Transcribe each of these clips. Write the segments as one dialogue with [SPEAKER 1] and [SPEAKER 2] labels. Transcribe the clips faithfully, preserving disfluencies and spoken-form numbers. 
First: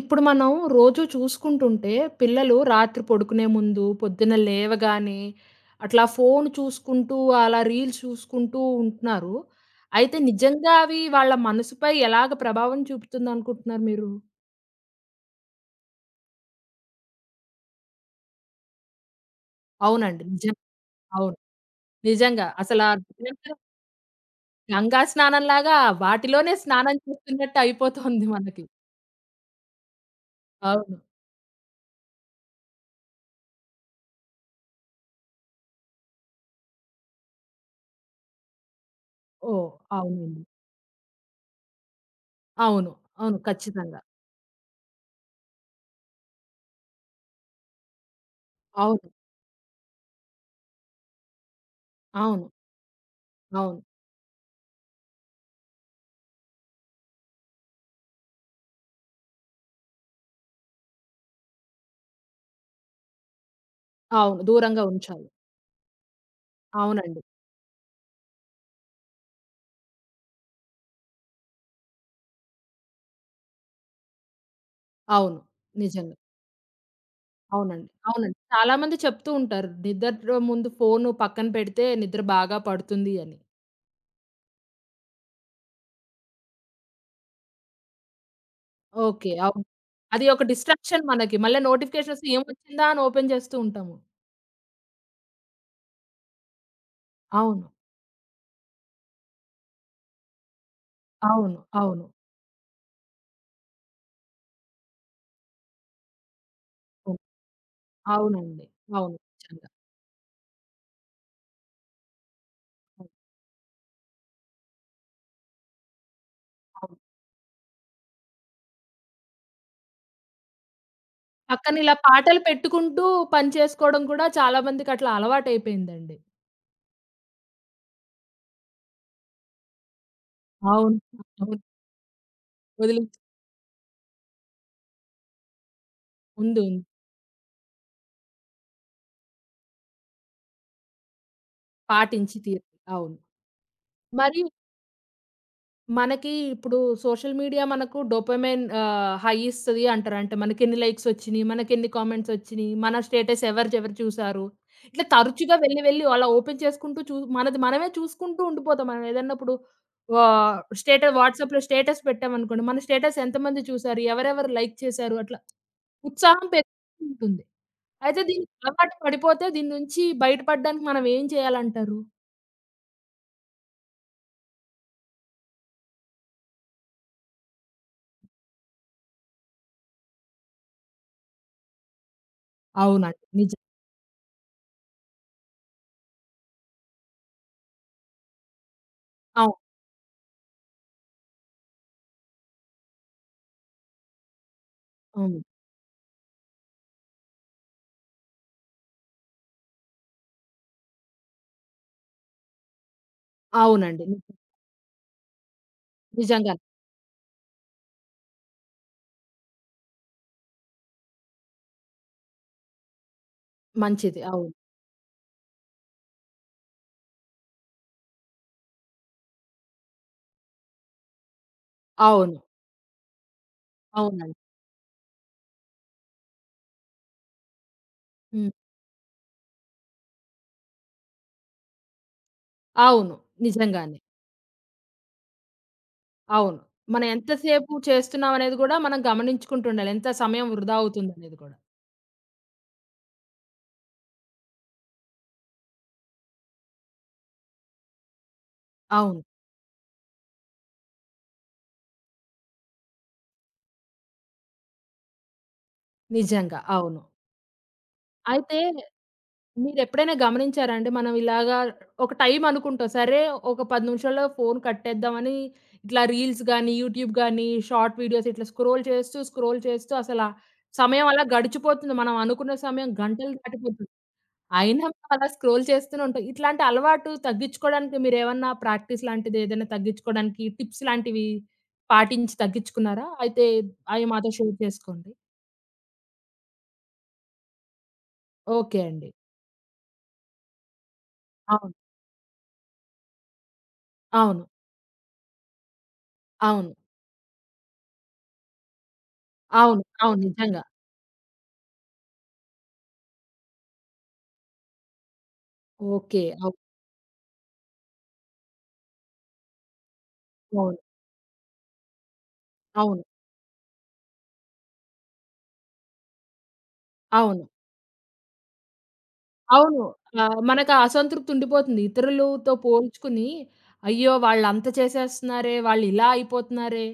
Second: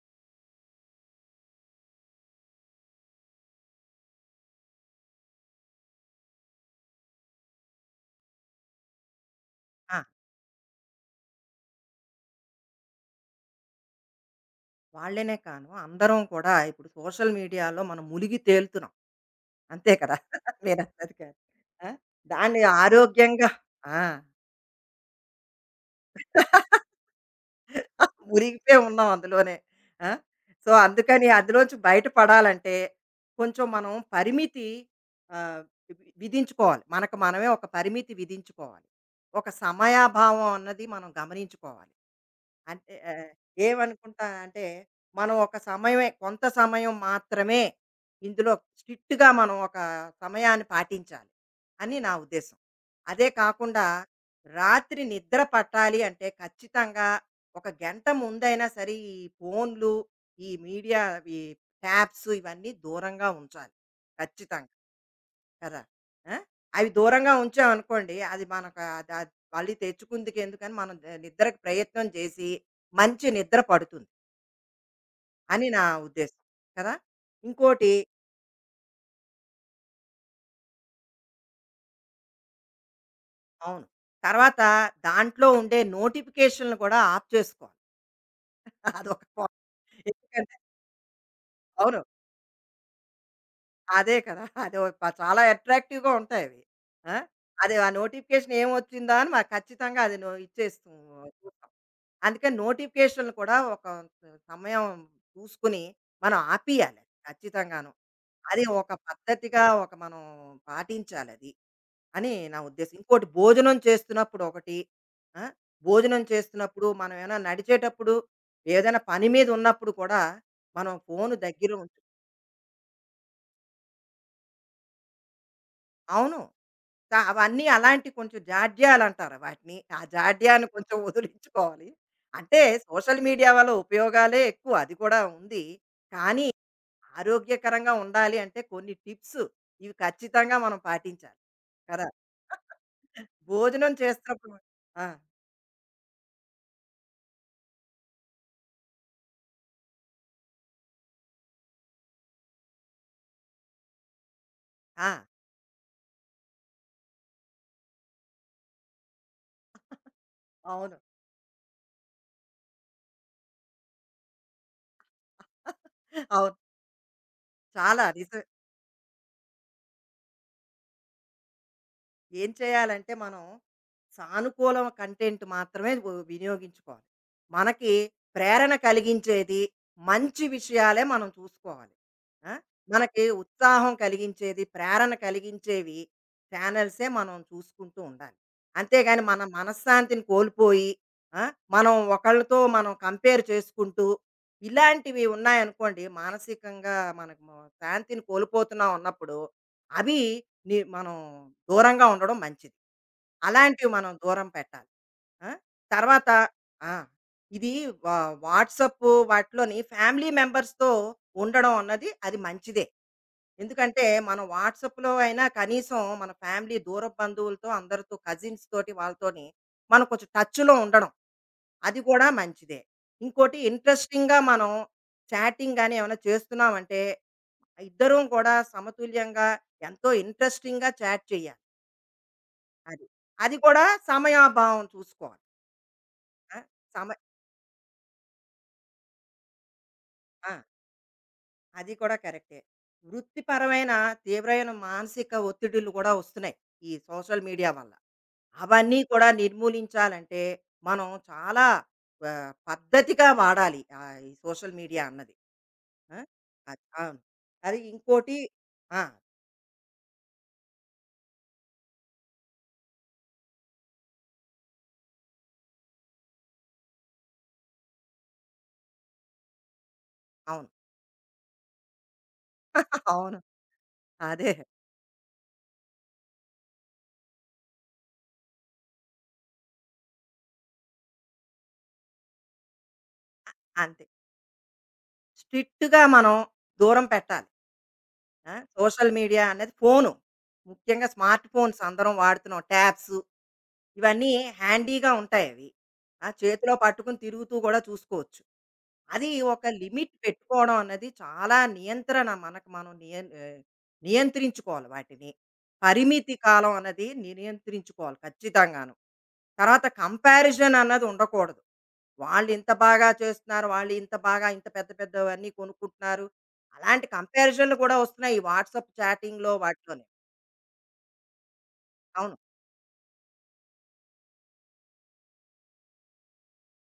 [SPEAKER 1] ఇప్పుడు మనం రోజూ చూసుకుంటుంటే, పిల్లలు రాత్రి పడుకునే ముందు, పొద్దున్న లేవగానే అట్లా ఫోను చూసుకుంటూ, అలా రీల్స్ చూసుకుంటూ ఉంటున్నారు.
[SPEAKER 2] ఆ!
[SPEAKER 1] అయితే నిజంగా అవి వాళ్ళ మనసుపై ఎలాగ ప్రభావం చూపుతుందనుకుంటున్నారు మీరు?
[SPEAKER 2] వాళ్ళనే కాను, అందరం కూడా ఇప్పుడు సోషల్ మీడియాలో మనం మునిగి తేలుతున్నాం. అంతే కదా!
[SPEAKER 1] అవునండి. నిజం.
[SPEAKER 2] మీరన్నది
[SPEAKER 1] అవును.
[SPEAKER 2] కరెక్ట్. ఆ!
[SPEAKER 1] నిజంగా.
[SPEAKER 2] దాన్ని
[SPEAKER 1] అసలా
[SPEAKER 2] ఆరోగ్యంగా. ఆ!
[SPEAKER 1] గంగా స్నానంలాగా వాటిలోనే స్నానం చేస్తున్నట్టు అయిపోతుంది మనకి.
[SPEAKER 2] మునిగిపోయి ఉన్నాం అందులోనే. ఆ! సో,
[SPEAKER 1] అవును.
[SPEAKER 2] అందుకని అందులోంచి బయటపడాలంటే కొంచెం మనం పరిమితి ఆహ్, వి విధించుకోవాలి. మనకు మనమే ఒక పరిమితి విధించుకోవాలి. ఒక
[SPEAKER 1] ఓహ్! అవునండి.
[SPEAKER 2] సమయాభావం అన్నది మనం గమనించుకోవాలి.
[SPEAKER 1] అవును.
[SPEAKER 2] అంటే ఆహ్,
[SPEAKER 1] అవును. ఖచ్చితంగా.
[SPEAKER 2] ఏమనుకుంటానంటే, మనం ఒక సమయమే, కొంత సమయం మాత్రమే ఇందులో
[SPEAKER 1] అవును.
[SPEAKER 2] స్ట్రిక్ట్‌గా మనం ఒక సమయాన్ని పాటించాలి అని నా
[SPEAKER 1] అవును.
[SPEAKER 2] ఉద్దేశం. అదే
[SPEAKER 1] అవును.
[SPEAKER 2] కాకుండా, రాత్రి నిద్ర పట్టాలి అంటే ఖచ్చితంగా ఒక గంట ముందైనా సరే ఈ ఫోన్లు, ఈ మీడియా, ఈ ట్యాబ్స్ ఇవన్నీ దూరంగా ఉంచాలి
[SPEAKER 1] అవును.
[SPEAKER 2] ఖచ్చితంగా.
[SPEAKER 1] దూరంగా ఉంచాలి.
[SPEAKER 2] కదా! ఆ! అవి
[SPEAKER 1] అవునండి.
[SPEAKER 2] దూరంగా ఉంచామనుకోండి, అది మనకు అది అది మళ్ళీ తెచ్చుకుందుకు ఎందుకని మనం ద నిద్రకు ప్రయత్నం చేసి మంచి నిద్ర పడుతుంది
[SPEAKER 1] అవును.
[SPEAKER 2] అని నా
[SPEAKER 1] నిజంగా.
[SPEAKER 2] ఉద్దేశం. కదా!
[SPEAKER 1] అవునండి.
[SPEAKER 2] ఇంకోటి.
[SPEAKER 1] అవునండి. చాలా మంది చెప్తూ ఉంటారు. నిద్ర ముందు ఫోను పక్కన పెడితే నిద్ర బాగా పడుతుంది అని.
[SPEAKER 2] అవును. తర్వాత దాంట్లో ఉండే నోటిఫికేషన్‌లు కూడా ఆఫ్ చేసుకోవాలి. అదొక
[SPEAKER 1] ఓకే.
[SPEAKER 2] పా
[SPEAKER 1] అవును. అది ఒక
[SPEAKER 2] ఎందుకంటే.
[SPEAKER 1] డిస్ట్రాక్షన్ మనకి. మళ్ళా
[SPEAKER 2] అవును.
[SPEAKER 1] నోటిఫికేషనొస్తే ఏమొచ్చిందా అని ఓపెన్ చేస్తూ ఉంటాము.
[SPEAKER 2] అదే కదా! అదో ప చాలా అట్రాక్టివ్‌గా ఉంటాయి అవి. ఆ!
[SPEAKER 1] అవును.
[SPEAKER 2] అదే, ఆ నోటిఫికేషన్ ఏమొచ్చిందా అని మాకు ఖచ్చితంగా అది నో ఇచ్చేస్తూ,
[SPEAKER 1] అవును. అవును.
[SPEAKER 2] అందుకని నోటిఫికేషన్లు కూడా ఒక సమయం చూసుకుని మనం ఆపియాలి, అది
[SPEAKER 1] అవును.
[SPEAKER 2] ఖచ్చితంగాను. అది
[SPEAKER 1] అవునండి.
[SPEAKER 2] ఒక
[SPEAKER 1] అవును.
[SPEAKER 2] పద్ధతిగా,
[SPEAKER 1] నిజంగా.
[SPEAKER 2] ఒక మనం పాటించాలది అని నా ఉద్దేశం.
[SPEAKER 1] అవును.
[SPEAKER 2] ఇంకోటి, భోజనం చేస్తున్నప్పుడు ఒకటి, ఆ! భోజనం చేస్తున్నప్పుడు
[SPEAKER 1] అవును.
[SPEAKER 2] మనం, ఏమైనా నడిచేటప్పుడు, ఏదైనా పని మీద ఉన్నప్పుడు కూడా మనం ఫోను దగ్గర
[SPEAKER 1] పక్కన ఇలా
[SPEAKER 2] ఉంచు.
[SPEAKER 1] పాటలు పెట్టుకుంటూ పని చేసుకోవడం కూడా చాలా మందికి అట్లా అలవాటయిపోయిందండి.
[SPEAKER 2] అవును. త అవన్నీ అలాంటి కొంచెం జాడ్యాలంటారు వాటిని. ఆ జాడ్యాన్ని కొంచెం
[SPEAKER 1] అవును. అవును.
[SPEAKER 2] వదిలించుకోవాలి. అంటే సోషల్
[SPEAKER 1] వదిలించి
[SPEAKER 2] మీడియా వల్ల ఉపయోగాలే ఎక్కువ, అది కూడా ఉంది. కానీ
[SPEAKER 1] ఉంది. ఉంది.
[SPEAKER 2] ఆరోగ్యకరంగా ఉండాలి అంటే కొన్ని టిప్స్ ఇవి ఖచ్చితంగా మనం పాటించాలి, కదా.
[SPEAKER 1] పాటించి తీరాలి. అవును.
[SPEAKER 2] భోజనం
[SPEAKER 1] మరి
[SPEAKER 2] చేస్తున్నప్పుడు ఆ,
[SPEAKER 1] మనకి ఇప్పుడు సోషల్ మీడియా మనకు డోపమైన్ ఆహ్, హై ఇస్తది అంటారు. అంటే మనకెన్ని లైక్స్ వచ్చినియి, మనకెన్ని కామెంట్స్ వచ్చినియి, మన స్టేటస్ ఎవరిదెవరు చూసారు. ఇట్లా
[SPEAKER 2] ఆ,
[SPEAKER 1] తరచుగా వెళ్లి, వెళ్లి అలా ఓపెన్ చేసుకుంటూ చూ మనది మనమే చూసుకుంటూ ఉండిపోతాం. మనం ఏదన్నా ఇప్పుడు ఆహ్,
[SPEAKER 2] అవును.
[SPEAKER 1] స్టేటస్ వాట్సాప్‌లో స్టేటస్ పెట్టామనుకోండి. మన స్టేటస్ ఎంతమంది చూసారు, ఎవరెవరు లైక్ చేశారు అట్లా ఉత్సాహం
[SPEAKER 2] అవును,
[SPEAKER 1] పెరుగుతూ ఉంటుంది.
[SPEAKER 2] చాలా
[SPEAKER 1] అయితే
[SPEAKER 2] రిస
[SPEAKER 1] దీనికి అలవాటు పడిపోతే దీని నుంచి బయటపడడానికి మనం ఏం చేయాలంటారు?
[SPEAKER 2] ఏం చేయాలంటే మనం సానుకూల కంటెంట్ మాత్రమే వు- వినియోగించుకోవాలి. మనకి ప్రేరణ కలిగించేది, మంచి విషయాలే మనం చూసుకోవాలి. ఆ?
[SPEAKER 1] అవునండి.
[SPEAKER 2] మనకి
[SPEAKER 1] నిజం.
[SPEAKER 2] ఉత్సాహం కలిగించేది, ప్రేరణ కలిగించేవి ఛానల్సే మనం చూసుకుంటూ ఉండాలి. అంతేగాని, మన
[SPEAKER 1] అవును.
[SPEAKER 2] మనశ్శాంతిని కోల్పోయి, ఆ? మనం ఒకళ్ళతో మనం కంపేర్ చేసుకుంటూ ఇలాంటివి
[SPEAKER 1] అవును.
[SPEAKER 2] ఉన్నాయనుకోండి, మానసికంగా మనకు శాంతిని కోల్పోతున్నాం అన్నప్పుడు అవి, ని- మనం దూరంగా ఉండడం మంచిది. అలాంటివి
[SPEAKER 1] అవునండి.
[SPEAKER 2] మనం
[SPEAKER 1] నిజం.
[SPEAKER 2] దూరం పెట్టాలి. ఆ! తర్వాత,
[SPEAKER 1] నిజంగానే.
[SPEAKER 2] ఆ! ఇది, వా వాట్సాప్ వాటిలోని ఫ్యామిలీ మెంబర్స్‌తో ఉండడం అన్నది అది మంచిదే. ఎందుకంటే
[SPEAKER 1] మంచిది.
[SPEAKER 2] మనం
[SPEAKER 1] అవును.
[SPEAKER 2] వాట్సాప్‌లో అయినా కనీసం మన ఫ్యామిలీ, దూరపు బంధువులతో, అందరితో, కజిన్స్ తోటి వాళ్ళతోని మనం కొంచెం టచ్‌లో ఉండడం, అది కూడా
[SPEAKER 1] అవును.
[SPEAKER 2] మంచిదే. ఇంకోటి, ఇంట్రెస్టింగ్‌గా
[SPEAKER 1] అవునండి.
[SPEAKER 2] మనం చాటింగ్ గాని ఏమైనా చేస్తున్నామంటే, ఇద్దరం
[SPEAKER 1] హ్మ్.
[SPEAKER 2] కూడా సమతుల్యంగా, ఎంతో ఇంట్రెస్టింగ్‌గా చాట్ చేయాలి. అది,
[SPEAKER 1] అవును.
[SPEAKER 2] అది కూడా
[SPEAKER 1] నిజంగానే.
[SPEAKER 2] సమయాభావం చూసుకోవాలి.
[SPEAKER 1] అవును.
[SPEAKER 2] ఆ!
[SPEAKER 1] మనం
[SPEAKER 2] సమ
[SPEAKER 1] ఎంతసేపు చేస్తున్నాం అనేది గూడా మనం గమనించుకుంటుండాలి. ఎంత సమయం
[SPEAKER 2] ఆ!
[SPEAKER 1] వృధా అవుతుందనేది గూడా.
[SPEAKER 2] అది కూడా కరెక్టే. వృత్తిపరమైన, తీవ్రమైన మానసిక ఒత్తిడులు కూడా వస్తున్నాయి ఈ సోషల్ మీడియా వల్ల. అవన్నీ
[SPEAKER 1] అవును.
[SPEAKER 2] కూడా నిర్మూలించాలంటే మనం చాలా ఆహ్, పద్ధతిగా వాడాలి ఆహ్, ఈ సోషల్ మీడియా అన్నది. ఆ!
[SPEAKER 1] నిజంగా.
[SPEAKER 2] అది.
[SPEAKER 1] అవును.
[SPEAKER 2] అవును. అది ఇంకోటి.
[SPEAKER 1] అయితే
[SPEAKER 2] ఆ!
[SPEAKER 1] మీరెప్పుడైనా గమనించారా అండి? మనం ఇలాగా ఒక టైం అనుకుంటాం. సరే ఒక పది నిమిషాల్లో ఫోను కట్టేద్దామని ఇట్లా రీల్స్ గానీ, యూట్యూబ్ గానీ, షార్ట్ వీడియోస్ ఇట్లా స్క్రోల్ చేస్తూ, స్క్రోల్ చేస్తూ అసల
[SPEAKER 2] అవును.
[SPEAKER 1] సమయం అలా గడిచిపోతుంది. మనం అనుకున్న సమయం గంటలు
[SPEAKER 2] అవును.
[SPEAKER 1] దాటిపోతుంది.
[SPEAKER 2] అదే.
[SPEAKER 1] అయినా మనం అలా స్క్రోల్ చేస్తూనే ఉంటాం. ఇట్లాంటి అలవాటు తగ్గించుకోవడానికి మీరేమన్నా ప్రాక్టీస్ లాంటిదేదైనా తగ్గించుకోవడానికి టిప్స్ లాంటివి పాటించి తగ్గించుకున్నారా? అయితే
[SPEAKER 2] అంతే.
[SPEAKER 1] అయి మాతో షేర్ చేసుకోండి.
[SPEAKER 2] స్ట్రిక్ట్‌గా మనం దూరం పెట్టాలి. ఆ!
[SPEAKER 1] ఓకే అండి.
[SPEAKER 2] సోషల్ మీడియా అనేది ఫోను. ముఖ్యంగా స్మార్ట్
[SPEAKER 1] అవును.
[SPEAKER 2] ఫోన్స్ అందరం వాడుతున్నాం, ట్యాబ్స్ ఇవన్నీ
[SPEAKER 1] అవును.
[SPEAKER 2] హ్యాండీగా ఉంటాయవి. ఆ!
[SPEAKER 1] అవును.
[SPEAKER 2] చేతిలో పట్టుకుని తిరుగుతూ గూడా చూసుకోవచ్చు. అది, ఒక
[SPEAKER 1] అవును.
[SPEAKER 2] లిమిట్
[SPEAKER 1] అవును. నిజంగా.
[SPEAKER 2] పెట్టుకోవడం అన్నది, చాలా నియంత్రణ మనకు, మనం నియం ఆహ్, నియంత్రించుకోవాలి వాటిని.
[SPEAKER 1] ఓకే.
[SPEAKER 2] పరిమితి
[SPEAKER 1] అవును.
[SPEAKER 2] కాలం అన్నది నియంత్రించుకోవాలి ఖచ్చితంగాను. తర్వాత, కంపారిజన్
[SPEAKER 1] అవును.
[SPEAKER 2] అన్నది ఉండకూడదు. వాళ్ళు ఇంత
[SPEAKER 1] అవును.
[SPEAKER 2] బాగా చేస్తున్నారు, వాళ్ళు ఇంత బాగా ఇంత పెద్ద పెద్దవన్నీ కొనుక్కుంటున్నారు, అలాంటి
[SPEAKER 1] అవును.
[SPEAKER 2] కంపారిజన్‌లు కూడా వస్తున్నాయి ఈ వాట్సాప్ చాటింగ్‌లో
[SPEAKER 1] అవును.
[SPEAKER 2] వాటిలోని.
[SPEAKER 1] ఆహ్, మనకా అసంతృప్తి ఉండిపోతుంది.
[SPEAKER 2] అవును.
[SPEAKER 1] ఇతరులుతో పోల్చుకుని, అయ్యో! వాళ్ళంత చేసేస్తన్నారే, వాళ్ళిలా అయిపోతున్నారే,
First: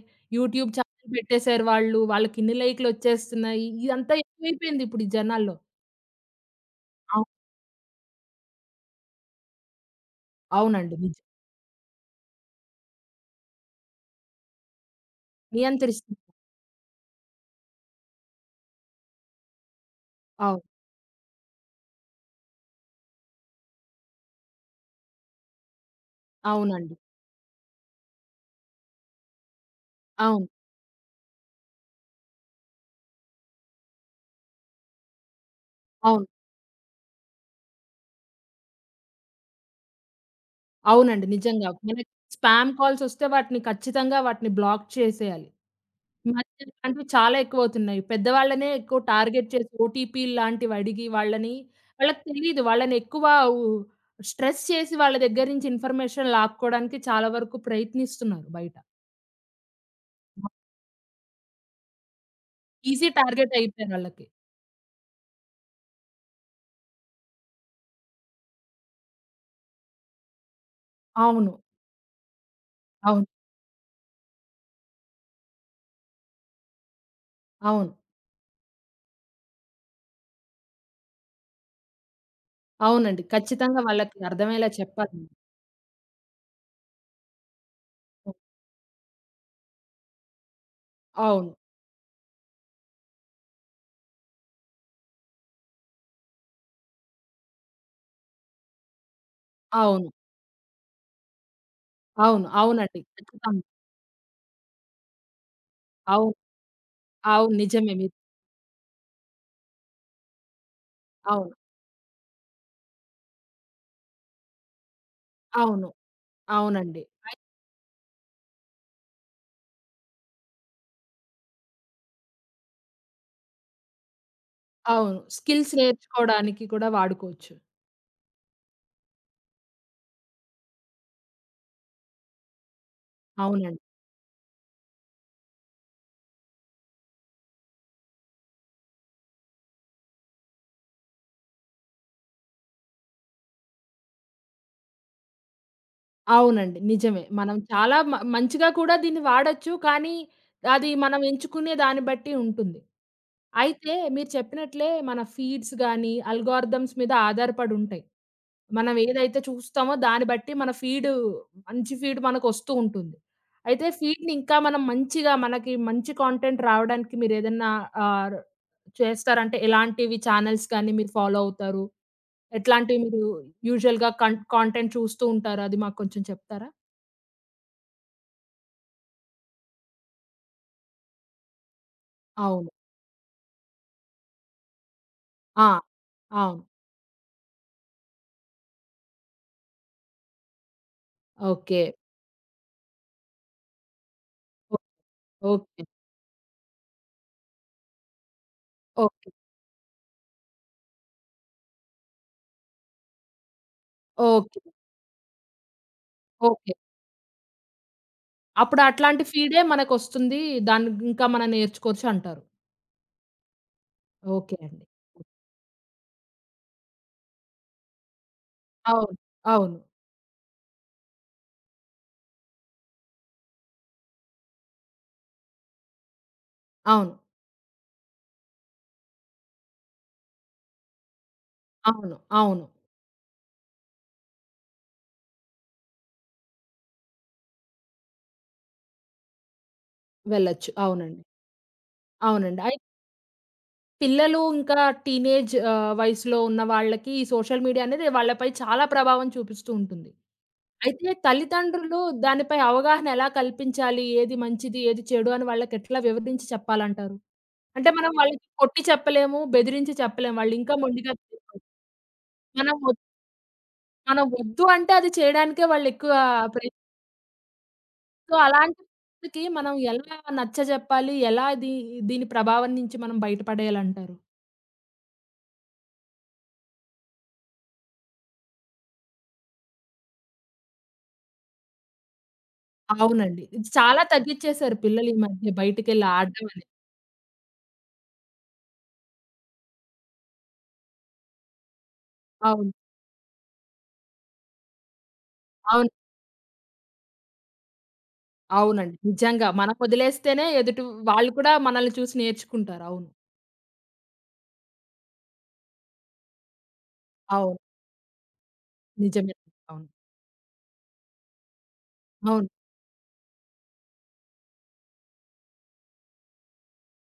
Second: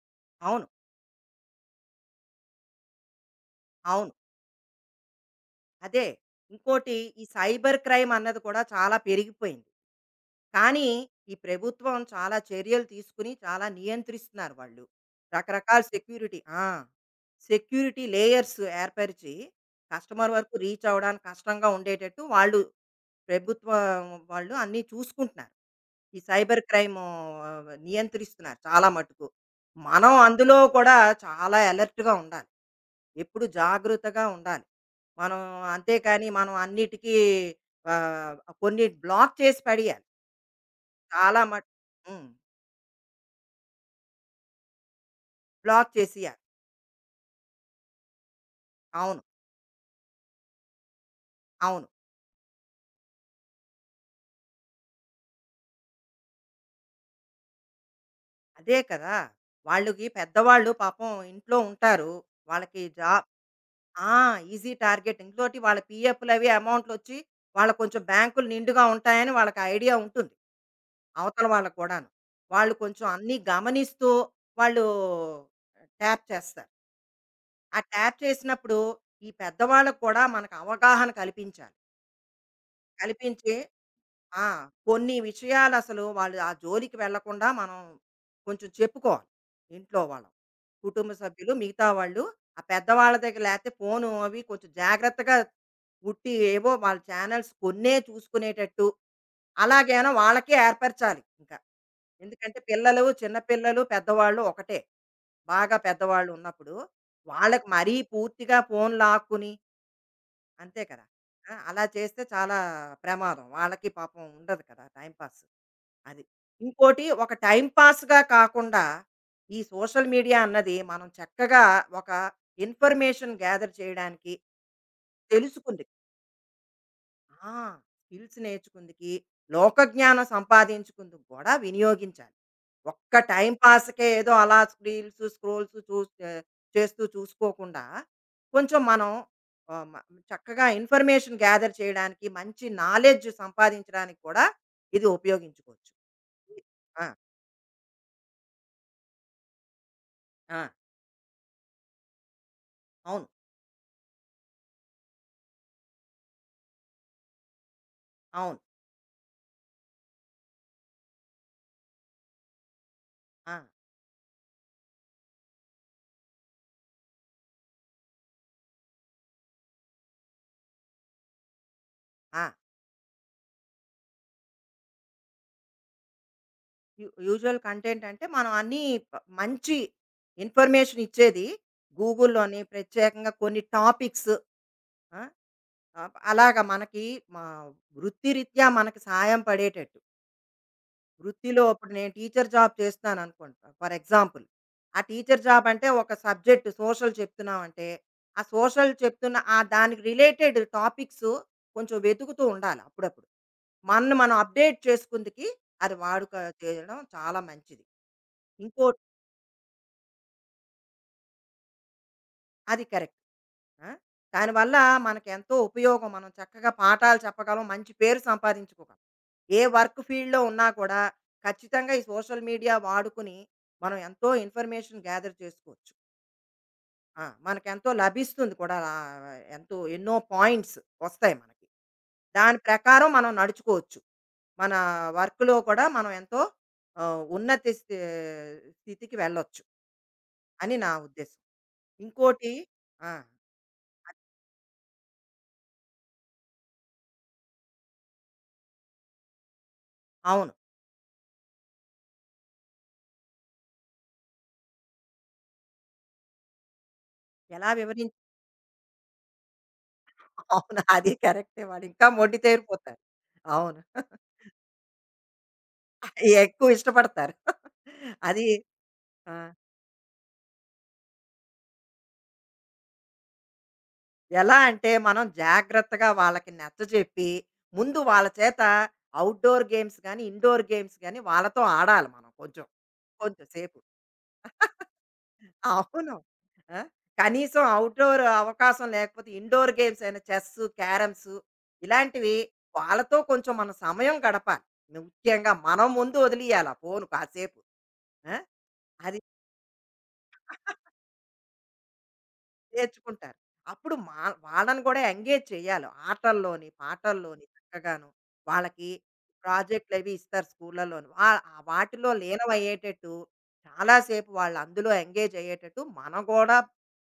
[SPEAKER 2] అవును.
[SPEAKER 1] యూట్యూబ్ ఛానెల్ పెట్టేశారు వాళ్ళు, వాళ్ళకిన్ని లైకులొచ్చేస్తున్నాయి.
[SPEAKER 2] అవును.
[SPEAKER 1] ఇదంతా ఎక్కువైపోయింది ఇప్పుడు ఈ జనాల్లో.
[SPEAKER 2] అదే. ఇంకోటి, ఈ
[SPEAKER 1] అవు
[SPEAKER 2] సైబర్ క్రైమ్ అన్నది కూడా చాలా పెరిగిపోయింది. కానీ
[SPEAKER 1] అవునండి. నిజం.
[SPEAKER 2] ఈ ప్రభుత్వం చాలా చర్యలు తీసుకుని చాలా నియంత్రిస్తున్నారు వాళ్ళు. రకరకాల
[SPEAKER 1] నియంత్రిస్తున్నారు.
[SPEAKER 2] సెక్యూరిటీ ఆ! సెక్యూరిటీ లేయర్స్ ఏర్పరిచి, కస్టమర్ వరకు
[SPEAKER 1] అవును.
[SPEAKER 2] రీచ్ అవ్వడానికి కష్టంగా ఉండేటట్టు, వాళ్ళు, ప్రభుత్వం వాళ్ళు అన్నీ చూసుకుంటున్నారు. ఈ సైబర్
[SPEAKER 1] అవునండి.
[SPEAKER 2] క్రైము నియంత్రిస్తున్నారు చాలా మటుకు. మనం
[SPEAKER 1] అవును.
[SPEAKER 2] అందులో కూడా చాలా అలర్ట్‌గా ఉండాలి, ఎప్పుడు జాగ్రత్తగా ఉండాలి మనం.
[SPEAKER 1] అవును.
[SPEAKER 2] అంతేకాని మనం అన్నిటికీ ఆహ్, కొన్ని బ్లాక్ చేసి పడేయాలి.
[SPEAKER 1] అవునండి.
[SPEAKER 2] చాలా మట్
[SPEAKER 1] నిజంగా. మనకి
[SPEAKER 2] హ్మ్.
[SPEAKER 1] స్పామ్ కాల్సొస్తే వాటిని ఖచ్చితంగా వాటిని బ్లాక్ చేసేయాలి.
[SPEAKER 2] బ్లాక్
[SPEAKER 1] ఈ
[SPEAKER 2] చేసేయాలి.
[SPEAKER 1] మధ్య ఇలాంటివి చాలా ఎక్కువవుతున్నాయి. పెద్దవాళ్ళనే ఎక్కువ
[SPEAKER 2] అవును.
[SPEAKER 1] టార్గెట్ చేసి ఓటీపీలు లాంటివి అడిగి వాళ్ళని
[SPEAKER 2] అవును.
[SPEAKER 1] వాళ్ళకి తెలీదు. వాళ్ళని ఎక్కువ ఉ స్ట్రెస్ చేసి వాళ్ళ దగ్గర నుంచి ఇన్ఫర్మేషన్ లాక్కోడానికి చాలా వరకు ప్రయత్నిస్తున్నారు బయట.
[SPEAKER 2] అదే కదా! వాళ్ళకి పెద్దవాళ్ళు పాపం ఇంట్లో ఉంటారు, వాళ్ళకి
[SPEAKER 1] ఈజీ
[SPEAKER 2] జా
[SPEAKER 1] టార్గెట్ అయిపోయారు
[SPEAKER 2] ఆ!
[SPEAKER 1] వాళ్ళకి.
[SPEAKER 2] Easy target. ఇంకోటి, వాళ్ళ పీఎఫ్‌లవి అమౌంట్‌లొచ్చి వాళ్ళకి కొంచెం బ్యాంకులు నిండుగా ఉంటాయని వాళ్ళకి ఐడియా ఉంటుంది, అవతల
[SPEAKER 1] అవును.
[SPEAKER 2] వాళ్ళకి కూడాను. వాళ్ళు కొంచెం
[SPEAKER 1] అవును.
[SPEAKER 2] అన్నీ గమనిస్తూ వాళ్ళు ట్యాప్ చేస్తారు. ఆ
[SPEAKER 1] అవును.
[SPEAKER 2] ట్యాప్ చేసినప్పుడు ఈ పెద్దవాళ్ళకి కూడా మనకు అవగాహన కల్పించాలి.
[SPEAKER 1] అవునండి.
[SPEAKER 2] కల్పించి
[SPEAKER 1] ఖచ్చితంగా వాళ్ళకి
[SPEAKER 2] ఆ!
[SPEAKER 1] అర్థమయ్యేలా
[SPEAKER 2] కొన్ని
[SPEAKER 1] చెప్పాలి.
[SPEAKER 2] విషయాలసలు వాళ్ళు ఆ జోలికి వెళ్ళకుండా మనం కొంచెం చెప్పుకోవాలి, ఇంట్లో వాళ్ళం, కుటుంబ
[SPEAKER 1] అవును.
[SPEAKER 2] సభ్యులు, మిగతా వాళ్ళు. ఆ పెద్దవాళ్ళ దగ్గర లేతే ఫోను అవి కొంచెం జాగ్రత్తగా, ఉట్టి ఏవో వాళ్ళ ఛానెల్స్ కొన్నే చూసుకునేటట్టు అలాగేనా
[SPEAKER 1] అవును.
[SPEAKER 2] వాళ్ళకి ఏర్పరచాలి ఇంక.
[SPEAKER 1] అవును.
[SPEAKER 2] ఎందుకంటే
[SPEAKER 1] అవునండి.
[SPEAKER 2] పిల్లలు, చిన్న
[SPEAKER 1] ఖచ్చితంగా.
[SPEAKER 2] పిల్లలు, పెద్దవాళ్ళు ఒకటే. బాగా పెద్దవాళ్ళు
[SPEAKER 1] అవును.
[SPEAKER 2] ఉన్నప్పుడు,
[SPEAKER 1] అవును.
[SPEAKER 2] వాళ్ళకి
[SPEAKER 1] నిజమే
[SPEAKER 2] మరీ
[SPEAKER 1] మీరు.
[SPEAKER 2] పూర్తిగా ఫోను లాక్కుని, అంతే కదా! ఆ!
[SPEAKER 1] అవును.
[SPEAKER 2] అలా చేస్తే చాలా ప్రమాదం. వాళ్ళకి పాపం ఉండదు కదా, టైమ్ పాస్.
[SPEAKER 1] అవును.
[SPEAKER 2] అది.
[SPEAKER 1] అవునండి.
[SPEAKER 2] ఇంకోటి, ఒక
[SPEAKER 1] అయి
[SPEAKER 2] టైమ్ పాస్‌గా కాకుండా, ఈ సోషల్ మీడియా అన్నది మనం చక్కగా ఒక ఇన్ఫర్మేషన్ గ్యాదర్ చేయడానికి
[SPEAKER 1] అవును. స్కిల్స్
[SPEAKER 2] తెలుసుకుంది.
[SPEAKER 1] నేర్చుకోవడానికి కూడా వాడుకోవచ్చు.
[SPEAKER 2] ఆ! స్కిల్స్ నేర్చుకుందికి, లోకజ్ఞానం సంపాదించుకుందుకు గూడా వినియోగించాలి. ఒక్క టైం
[SPEAKER 1] అవునండి.
[SPEAKER 2] పాస్‌కే ఏదో అలా స్క్రీల్స్, స్క్రోల్స్ చూస్ ఆహ్, చేస్తూ చూసుకోకుండా, కొంచెం మనం ఆహ్, మ చక్కగా ఇన్ఫర్మేషన్ గ్యాదర్ చేయడానికి, మంచి నాలెడ్జ్ సంపాదించడానికి కూడా ఇది ఉపయోగించుకోవచ్చు.
[SPEAKER 1] అవునండి.
[SPEAKER 2] ఆ!
[SPEAKER 1] నిజమే. మనం చాలా మ మంచిగా కూడా దీన్ని వాడొచ్చు. కానీ
[SPEAKER 2] ఆ!
[SPEAKER 1] అది మనం ఎంచుకునే దాన్ని బట్టి ఉంటుంది.
[SPEAKER 2] అవును.
[SPEAKER 1] అయితే మీరు చెప్పినట్లే మన ఫీడ్స్ గాని, అల్గోరిథమ్స్ మీద ఆధారపడి ఉంటాయి.
[SPEAKER 2] అవును.
[SPEAKER 1] మనం ఏదైతే చూస్తామో దాన్ని బట్టి మన ఫీడ్ మంచి ఫీడ్ మనకొస్తూ ఉంటుంది.
[SPEAKER 2] ఆ!
[SPEAKER 1] అయితే ఫీడ్‌ని ఇంకా మనం మంచిగా మనకి మంచి కంటెంట్ రావడానికి మీరేదన్నా ఆహ్, చేస్తారంటే ఎలాంటివి ఛానెల్స్ గాని మీరు ఫాలో అవుతారు?
[SPEAKER 2] ఆ!
[SPEAKER 1] ఎట్లాంటివి మీరు యూజువల్‌గా కన్ కాంటెంట్ చూస్తూ ఉంటారా? అది మాకు కొంచెం చెప్తారా?
[SPEAKER 2] యు యూజువల్ కంటెంట్ అంటే, మనం అన్నీ ప మంచి ఇన్ఫర్మేషన్ ఇచ్చేది, గూగుల్‌లోని
[SPEAKER 1] అవును.
[SPEAKER 2] ప్రత్యేకంగా కొన్ని టాపిక్స్. ఆ!
[SPEAKER 1] ఆ!
[SPEAKER 2] అప్ అలాగా
[SPEAKER 1] అవును.
[SPEAKER 2] మనకి మా వృత్తిరీత్యా మనకి సాయం పడేటట్టు. వృత్తిలో
[SPEAKER 1] ఓకే.
[SPEAKER 2] ఇప్పుడు నేను టీచర్ జాబ్ చేస్తున్నాననుకోండి ఫర్ ఎగ్జాంపుల్.
[SPEAKER 1] ఓ
[SPEAKER 2] ఆ టీచర్ జాబ్
[SPEAKER 1] ఓకే.
[SPEAKER 2] అంటే, ఒక సబ్జెక్ట్ సోషల్ చెప్తున్నామంటే, ఆ సోషల్
[SPEAKER 1] ఓకే.
[SPEAKER 2] చెప్తున్న ఆ దానికి రిలేటెడ్ టాపిక్స్ కొంచెం వెతుకుతూ ఉండాలి అప్పుడప్పుడు, మనల్ని మనం
[SPEAKER 1] ఓకే.
[SPEAKER 2] అప్డేట్ చేసుకుందుకి. అది వాడుక
[SPEAKER 1] ఓకే.
[SPEAKER 2] చేయడం చాలా మంచిది.
[SPEAKER 1] అప్పుడు
[SPEAKER 2] ఇంకోటి,
[SPEAKER 1] అట్లాంటి ఫీడే మనకొస్తుంది. దాన్ని ఇంకా మనం నేర్చుకోవచ్చు అంటారు.
[SPEAKER 2] అది కరెక్ట్. ఆ?
[SPEAKER 1] ఓకే
[SPEAKER 2] దానివల్ల
[SPEAKER 1] అండి.
[SPEAKER 2] మనకెంతో ఉపయోగం. మనం చక్కగా పాఠాలు చెప్పగలం, మంచి పేరు సంపాదించుకోగలం.
[SPEAKER 1] అవును.
[SPEAKER 2] ఏ
[SPEAKER 1] అవును.
[SPEAKER 2] వర్క్ ఫీల్డ్‌లో ఉన్నా కూడా ఖచ్చితంగా ఈ సోషల్ మీడియా వాడుకుని మనం ఎంతో ఇన్ఫర్మేషన్ గ్యాదర్ చేసుకోవచ్చు.
[SPEAKER 1] అవును.
[SPEAKER 2] ఆ! మనకెంతో లభిస్తుంది కూడా. ఆహ్, ఎంతో, ఎన్నో పాయింట్స్ వస్తాయి మనకి,
[SPEAKER 1] అవును.
[SPEAKER 2] దాని
[SPEAKER 1] అవును.
[SPEAKER 2] ప్రకారం మనం నడుచుకోవచ్చు. మన వర్క్‌లో కూడా మనం ఎంతో ఆహ్, ఉన్నతి స్థి స్థితికి వెళ్ళొచ్చు
[SPEAKER 1] వెళ్ళొచ్చు.
[SPEAKER 2] అని నా
[SPEAKER 1] అవునండి.
[SPEAKER 2] ఉద్దేశం. ఇంకోటి.
[SPEAKER 1] అవునండి. అయితే
[SPEAKER 2] ఆ!
[SPEAKER 1] పిల్లలు ఇంకా టీనేజ్ ఆహ్, వయసులో ఉన్న వాళ్ళకి ఈ సోషల్ మీడియా అనేది వాళ్ళపై చాలా ప్రభావం చూపిస్తూ ఉంటుంది.
[SPEAKER 2] అవును.
[SPEAKER 1] అయితే తల్లిదండ్రులు దానిపై అవగాహన ఎలా కల్పించాలి? ఏది మంచిది? ఏది చెడు? అని వాళ్ళకెట్లా వివరించి చెప్పాలంటారు?
[SPEAKER 2] ఎలా
[SPEAKER 1] అంటే మనం
[SPEAKER 2] వివరించాలి?
[SPEAKER 1] వాళ్ళకి కొట్టి చెప్పలేము, బెదిరించి చెప్పలేము. వాళ్ళింకా
[SPEAKER 2] అవును, అది
[SPEAKER 1] మొండిగా చేస్తారు.
[SPEAKER 2] కరెక్టే. వాళ్ళింకా
[SPEAKER 1] మనం వద్
[SPEAKER 2] మొండితేరిపోతారు. అవును,
[SPEAKER 1] మనం వద్దు అంటే అది చేయడానికే వాళ్ళెక్కువ
[SPEAKER 2] అది ఎక్కువ
[SPEAKER 1] ప్రయత్నిస్తారు.
[SPEAKER 2] ఇష్టపడతారు. అది.
[SPEAKER 1] అలాంటి
[SPEAKER 2] ఆ!
[SPEAKER 1] పరిస్థితికి మనం ఎలా నచ్చజెప్పాలి? ఎలా దీ దీని ప్రభావం నుంచి మనం బయటపడేయాలంటారు?
[SPEAKER 2] ఎలా అంటే, మనం జాగ్రత్తగా వాళ్ళకి నచ్చజెప్పి, ముందు వాళ్ళ చేత అవుట్‌డోర్ గేమ్స్ గానీ, ఇండోర్ గేమ్స్ గానీ వాళ్ళతో ఆడాలి మనం, కొంచెం,
[SPEAKER 1] అవునండి.
[SPEAKER 2] కొంచెం
[SPEAKER 1] ఇది
[SPEAKER 2] సేపు.
[SPEAKER 1] చాలా తగ్గిచ్చేశారు పిల్లలు ఈ మధ్య బయటికెళ్ళి
[SPEAKER 2] అవును.
[SPEAKER 1] ఆడడం అనేది.
[SPEAKER 2] ఆ! కనీసం అవుట్‌డోర్ అవకాశం లేకపోతే, ఇండోర్ గేమ్స్ అయినా చెస్సు, క్యారమ్సు ఇలాంటివి
[SPEAKER 1] అవును.
[SPEAKER 2] వాళ్ళతో కొంచెం మనం సమయం గడపాలి. ముఖ్యంగా మనం
[SPEAKER 1] అవును.
[SPEAKER 2] ముందు వదిలియాలి ఆ ఫోను కాసేపు. ఆ!
[SPEAKER 1] అవునండి.
[SPEAKER 2] అది
[SPEAKER 1] నిజంగా. మనం వదిలేస్తేనే ఎదుటి వాళ్ళు కూడా మనల్ని చూసి నేర్చుకుంటారు. అవును.
[SPEAKER 2] నేర్చుకుంటారు. అప్పుడు మా వాళ్ళని కూడా ఎంగేజ్ చేయాలి ఆటల్లోని, పాటల్లోని,
[SPEAKER 1] అవును.
[SPEAKER 2] చక్కగాను. వాళ్ళకి
[SPEAKER 1] నిజమే. అవును.
[SPEAKER 2] ప్రాజెక్ట్‌లవి ఇస్తారు స్కూళ్ళలోను. వా ఆ వాటిలో
[SPEAKER 1] అవును.
[SPEAKER 2] లీనమయ్యేటట్టు, చాలా సేపు వాళ్ళు అందులో ఎంగేజ్ అయ్యేటట్టు మనం కూడా,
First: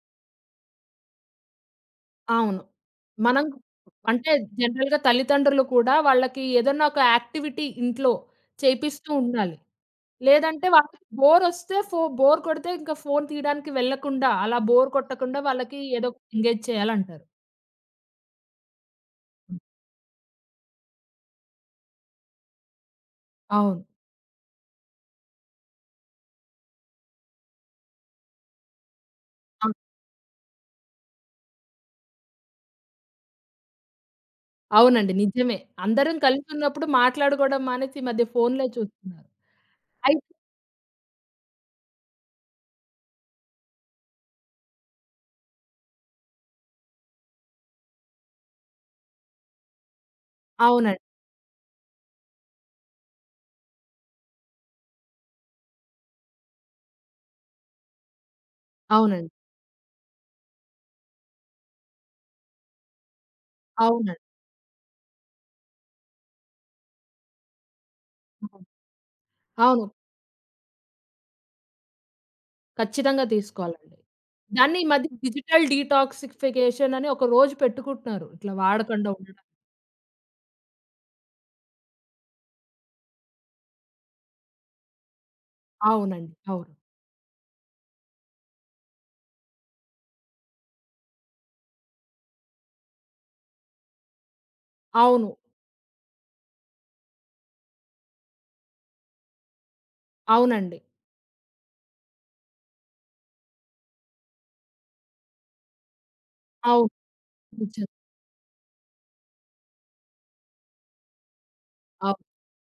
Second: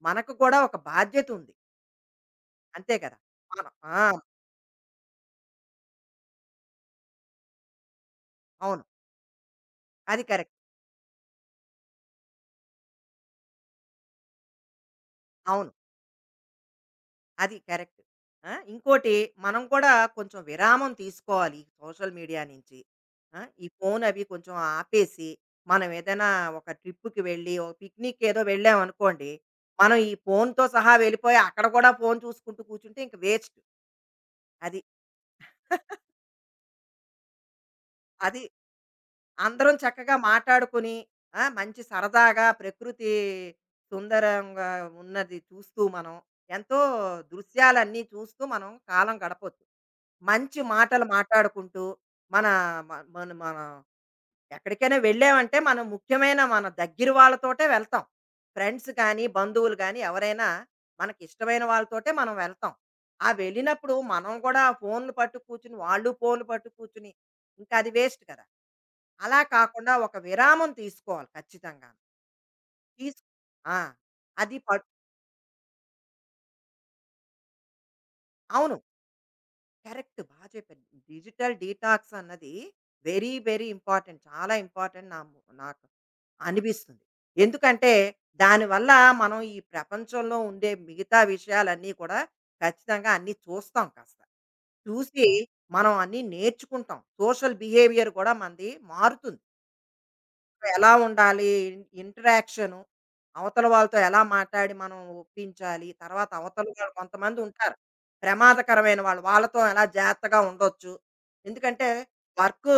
[SPEAKER 2] మనకు కూడా ఒక బాధ్యతుంది.
[SPEAKER 1] అవును.
[SPEAKER 2] అంతే కదా!
[SPEAKER 1] మనం
[SPEAKER 2] మనం. ఆ!
[SPEAKER 1] అంటే జనరల్‌గా తల్లిదండ్రులు కూడా వాళ్ళకి ఏదన్నా ఒక యాక్టివిటీ ఇంట్లో
[SPEAKER 2] అవును,
[SPEAKER 1] చేపిస్తూ ఉండాలి.
[SPEAKER 2] అది కరెక్ట్.
[SPEAKER 1] లేదంటే వాళ్ళకి బోరొస్తే ఫో బోర్ కొడితే ఇంకా ఫోను తీయడానికి వెళ్ళకుండా, అలా బోర్ కొట్టకుండా
[SPEAKER 2] అవును,
[SPEAKER 1] వాళ్ళకి ఏదో ఒకటి ఎంగేజ్ చేయాలంటారు.
[SPEAKER 2] అది కరెక్ట్. ఆ! ఇంకోటి, మనం కూడా కొంచెం విరామం తీసుకోవాలి సోషల్ మీడియా నుంచి. ఆ! ఈ
[SPEAKER 1] అవును.
[SPEAKER 2] ఫోన్ అవి కొంచెం ఆపేసి, మనం ఏదైనా ఒక ట్రిప్‌కి వెళ్ళి, ఓ పిక్నిక్ ఏదో వెళ్ళామనుకోండి,
[SPEAKER 1] ఆ!
[SPEAKER 2] మనం ఈ ఫోన్‌తో సహా వెళ్ళిపోయి అక్కడ కూడా ఫోన్ చూసుకుంటూ కూర్చుంటే ఇంక వేస్ట్. అది.
[SPEAKER 1] అవునండి. నిజమే. అందరం కలిసున్నప్పుడు మాట్లాడుకోవడం మానేసి ఈ మధ్య
[SPEAKER 2] అది,
[SPEAKER 1] ఫోనులే చూస్తున్నారు.
[SPEAKER 2] అందరం చక్కగా
[SPEAKER 1] అయి
[SPEAKER 2] మాట్లాడుకుని, ఆ! మంచి సరదాగా ప్రకృతి సుందరంగా ఉన్నది చూస్తూ మనం, ఎంతో దృశ్యాలన్నీ చూస్తూ మనం కాలం గడపొచ్చు, మంచి
[SPEAKER 1] అవునండి.
[SPEAKER 2] మాటలు మాట్లాడుకుంటూ. మన మ మన మన ఎక్కడికైనా వెళ్ళామంటే, మనం ముఖ్యమైన, మన దగ్గర వాళ్ళతోటే వెళ్తాం. ఫ్రెండ్స్ కానీ,
[SPEAKER 1] అవునండి.
[SPEAKER 2] బంధువులు గానీ, ఎవరైనా మనకిష్టమైన వాళ్ళతోటే మనం వెళ్తాం. ఆ వెళ్ళినప్పుడు
[SPEAKER 1] అవునండి.
[SPEAKER 2] మనం కూడా ఫోన్‌లు పట్టు కూర్చొని, వాళ్ళు ఫోన్‌లు పట్టు కూర్చొని, ఇంకా అది వేస్ట్ కదా!
[SPEAKER 1] అవును.
[SPEAKER 2] అలా
[SPEAKER 1] అవును.
[SPEAKER 2] కాకుండా ఒక విరామం తీసుకోవాలి ఖచ్చితంగా. తీస్
[SPEAKER 1] ఖచ్చితంగా
[SPEAKER 2] ఆ!
[SPEAKER 1] తీసుకోవాలండి.
[SPEAKER 2] అది
[SPEAKER 1] దాన్ని
[SPEAKER 2] పట్
[SPEAKER 1] ఈ మధ్య డిజిటల్ డీటాక్సిఫికేషన్ అని ఒక రోజు పెట్టుకుంటున్నారు. ఇట్లా
[SPEAKER 2] అవును,
[SPEAKER 1] వాడకుండా ఉండడం.
[SPEAKER 2] కరెక్ట్. బా చెప్పారు. డిజిటల్ డీటాక్స్ అన్నది వెరీ, వెరీ ఇంపార్టెంట్. చాలా ఇంపార్టెంట్ నా ము నాకు
[SPEAKER 1] అవునండి. అవును.
[SPEAKER 2] అనిపిస్తుంది. ఎందుకంటే, దానివల్ల మనం ఈ ప్రపంచంలో ఉండే మిగతా విషయాలన్నీ కూడా ఖచ్చితంగా అన్నీ చూస్తాం కాస్త. చూసి
[SPEAKER 1] అవును.
[SPEAKER 2] మనం అన్నీ నేర్చుకుంటాం. సోషల్ బిహేవియర్ కూడా మనది మారుతుంది.
[SPEAKER 1] అవునండి.
[SPEAKER 2] ఎలా ఉండాలి? ఇంటరాక్షను, అవతల వాళ్ళతో ఎలా మాట్లాడి మనం ఒప్పించాలి? తర్వాత అవతల వాళ్ళు
[SPEAKER 1] అవును.
[SPEAKER 2] కొంతమందుంటారు,
[SPEAKER 1] నిజం.
[SPEAKER 2] ప్రమాదకరమైన వాళ్ళు, వాళ్ళతో ఎలా జాగ్రత్తగా ఉండొచ్చు. ఎందుకంటే
[SPEAKER 1] అవును.
[SPEAKER 2] వర్కు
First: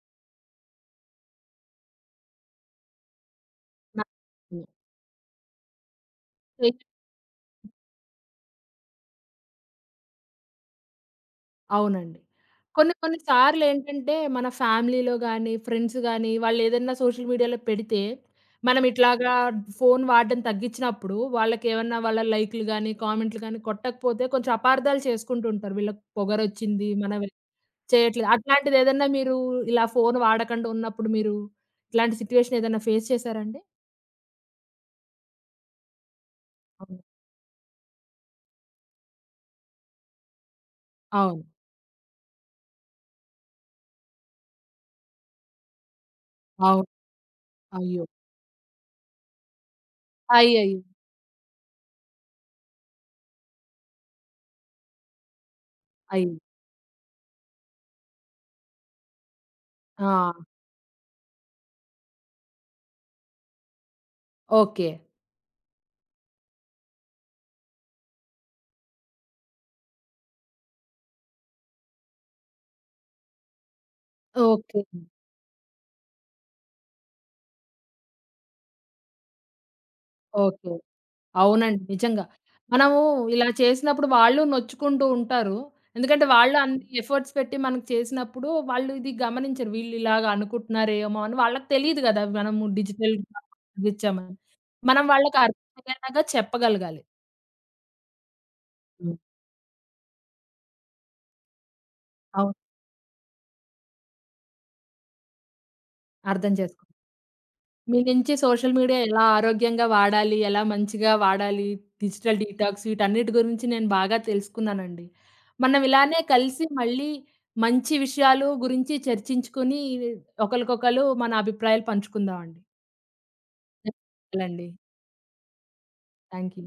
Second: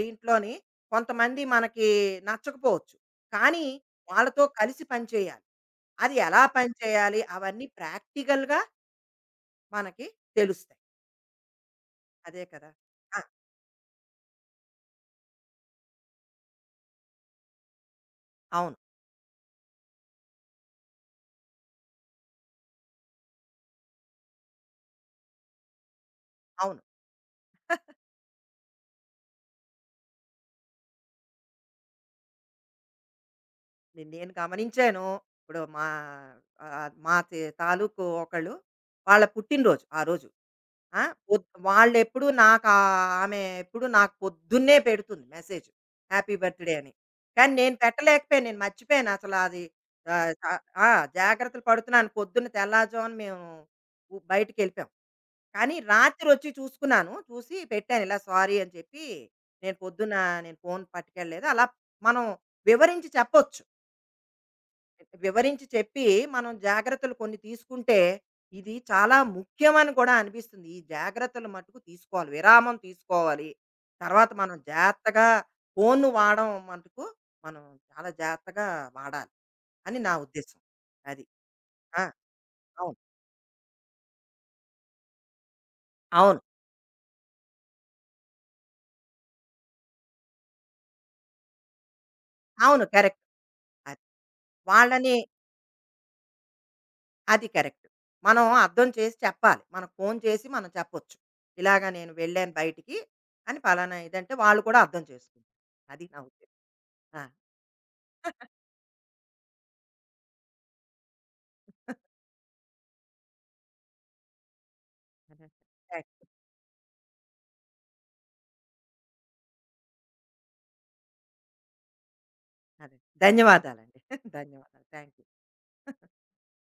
[SPEAKER 2] దీంట్లోని కొంతమంది మనకి నచ్చకపోవచ్చు, కానీ
[SPEAKER 1] నా
[SPEAKER 2] వాళ్ళతో
[SPEAKER 1] హ్మ్.
[SPEAKER 2] కలిసి పనిచేయాలి. అది ఎలా
[SPEAKER 1] ఏహ్!
[SPEAKER 2] పనిచేయాలి? అవన్నీ ప్రాక్టికల్‌గా మనకి తెలుస్తాయి.
[SPEAKER 1] అవునండి.
[SPEAKER 2] అదే కదా!
[SPEAKER 1] కొన్ని కొన్ని
[SPEAKER 2] ఆ!
[SPEAKER 1] సార్లేంటంటే మన ఫ్యామిలీలో గానీ, ఫ్రెండ్స్ గానీ వాళ్ళేదన్నా సోషల్ మీడియాలో పెడితే,
[SPEAKER 2] అవును.
[SPEAKER 1] మనం ఇట్లాగా ఫోను వాడడం తగ్గించినప్పుడు వాళ్ళకేమన్నా వాళ్ళ లైకులు గానీ, కామెంట్లు గానీ కొట్టకపోతే కొంచెం అపార్థాలు చేసుకుంటూ ఉంటారు. వీళ్ళకి
[SPEAKER 2] అవును.
[SPEAKER 1] పొగరొచ్చింది. మనం చేయట్లేదు. అట్లాంటిదేదన్నా మీరు ఇలా ఫోను వాడకండా ఉన్నప్పుడు మీరు ఇట్లాంటి సిట్యుయేషన్ ఏదైనా ఫేస్ చేసారా అండి?
[SPEAKER 2] నే నేను గమనించాను. ఇప్పుడు మా ఆహ్,
[SPEAKER 1] అవును.
[SPEAKER 2] మా తి తాలూకు ఒకళ్ళు, వాళ్ళ పుట్టినరోజు ఆ రోజు. ఆ! పొద్
[SPEAKER 1] అవును.
[SPEAKER 2] వాళ్ళెప్పుడు నాకు ఆ- ఆమె ఎప్పుడు నాకు పొద్దున్నే పెడుతుంది మెసేజ్, హ్యాపీ బర్త్‌డే
[SPEAKER 1] అవును.
[SPEAKER 2] అని. కానీ నేను
[SPEAKER 1] అయ్యో!
[SPEAKER 2] పెట్టలేకపోయాను, నేను మర్చిపోయాను అసలు అది. ఆహ్, స
[SPEAKER 1] అయ్యయ్యో!
[SPEAKER 2] ఆ! జాగ్రత్తలు పడుతున్నాను. పొద్దున్న తెల్లారుజామున మేము ఉ బయటికెళ్ళిపోయాం. కానీ
[SPEAKER 1] అయ్యో!
[SPEAKER 2] రాత్రొచ్చి చూసుకున్నాను. చూసి పెట్టాను, ఇలా సారీ అని చెప్పి. నేను
[SPEAKER 1] ఆ!
[SPEAKER 2] పొద్దున్న నేను ఫోను పట్టుకెళ్ళలేదు. అలా మనం వివరించి చెప్పొచ్చు.
[SPEAKER 1] ఓకే.
[SPEAKER 2] వివరించి చెప్పి మనం జాగ్రత్తలు కొన్ని తీసుకుంటే ఇది చాలా ముఖ్యమని కూడా అనిపిస్తుంది. ఈ జాగ్రత్తలు మట్టుకు తీసుకోవాలి. విరామం తీసుకోవాలి. తర్వాత మనం
[SPEAKER 1] ఓకే.
[SPEAKER 2] జాగ్రత్తగా ఫోన్‌ను వాడడం మటుకు మనం చాలా జాగ్రత్తగా వాడాలి అని నా ఉద్దేశ్యం.
[SPEAKER 1] ఓకే.
[SPEAKER 2] అది.
[SPEAKER 1] అవునండి.
[SPEAKER 2] ఆ!
[SPEAKER 1] నిజంగా.
[SPEAKER 2] అవును.
[SPEAKER 1] మనము ఇలా చేసినప్పుడు వాళ్ళు నొచ్చుకుంటూ ఉంటారు. ఎందుకంటే
[SPEAKER 2] అవును.
[SPEAKER 1] వాళ్ళు అన్ని ఎఫర్ట్స్ పెట్టి మనకు చేసినప్పుడు వాళ్ళు ఇది గమనించరు. వీళ్ళు ఇలాగ అనుకుంటున్నారేమో అని వాళ్ళకి తెలీదు గదా! మనము
[SPEAKER 2] అవును,
[SPEAKER 1] డిజిటల్
[SPEAKER 2] కరెక్ట్. అది.
[SPEAKER 1] ఇచ్చామని. మనం
[SPEAKER 2] వాళ్ళని,
[SPEAKER 1] వాళ్ళకి అర్థమయ్యేలాగా చెప్పగలగాలి.
[SPEAKER 2] అది కరెక్ట్. మనం అర్థం చేసి
[SPEAKER 1] హ్మ్.
[SPEAKER 2] చెప్పాలి. మనం ఫోన్ చేసి మనం చెప్పొచ్చు, ఇలాగ నేను వెళ్ళాను
[SPEAKER 1] అవును.
[SPEAKER 2] బయటికి అని, పలానా ఇదంటే వాళ్ళు కూడా అర్థం చేసుకుంటారు. అది నా
[SPEAKER 1] అర్థం
[SPEAKER 2] ఉద్దేశ్యం.
[SPEAKER 1] చేసుకో.
[SPEAKER 2] ఆ!
[SPEAKER 1] మీ నుంచి సోషల్ మీడియా ఎలా ఆరోగ్యంగా వాడాలి? ఎలా మంచిగా వాడాలి? డిజిటల్ డీటాక్స్ వీటన్నిటి గురించి నేను బాగా తెలుసుకున్నానండి.
[SPEAKER 2] అదే.
[SPEAKER 1] మనం ఇలానే
[SPEAKER 2] థాంక్స్.
[SPEAKER 1] కలిసి మళ్ళీ మంచి విషయాలు గురించి చర్చించుకొని ఒకళ్ళకొకళ్ళు మన అభిప్రాయాలు పంచుకుందామండి.
[SPEAKER 2] అదే. ధన్యవాదాలండి.
[SPEAKER 1] ధన్యవాదాలండి.
[SPEAKER 2] ధన్యవాదాలు. థాంక్స్.
[SPEAKER 1] Thank you.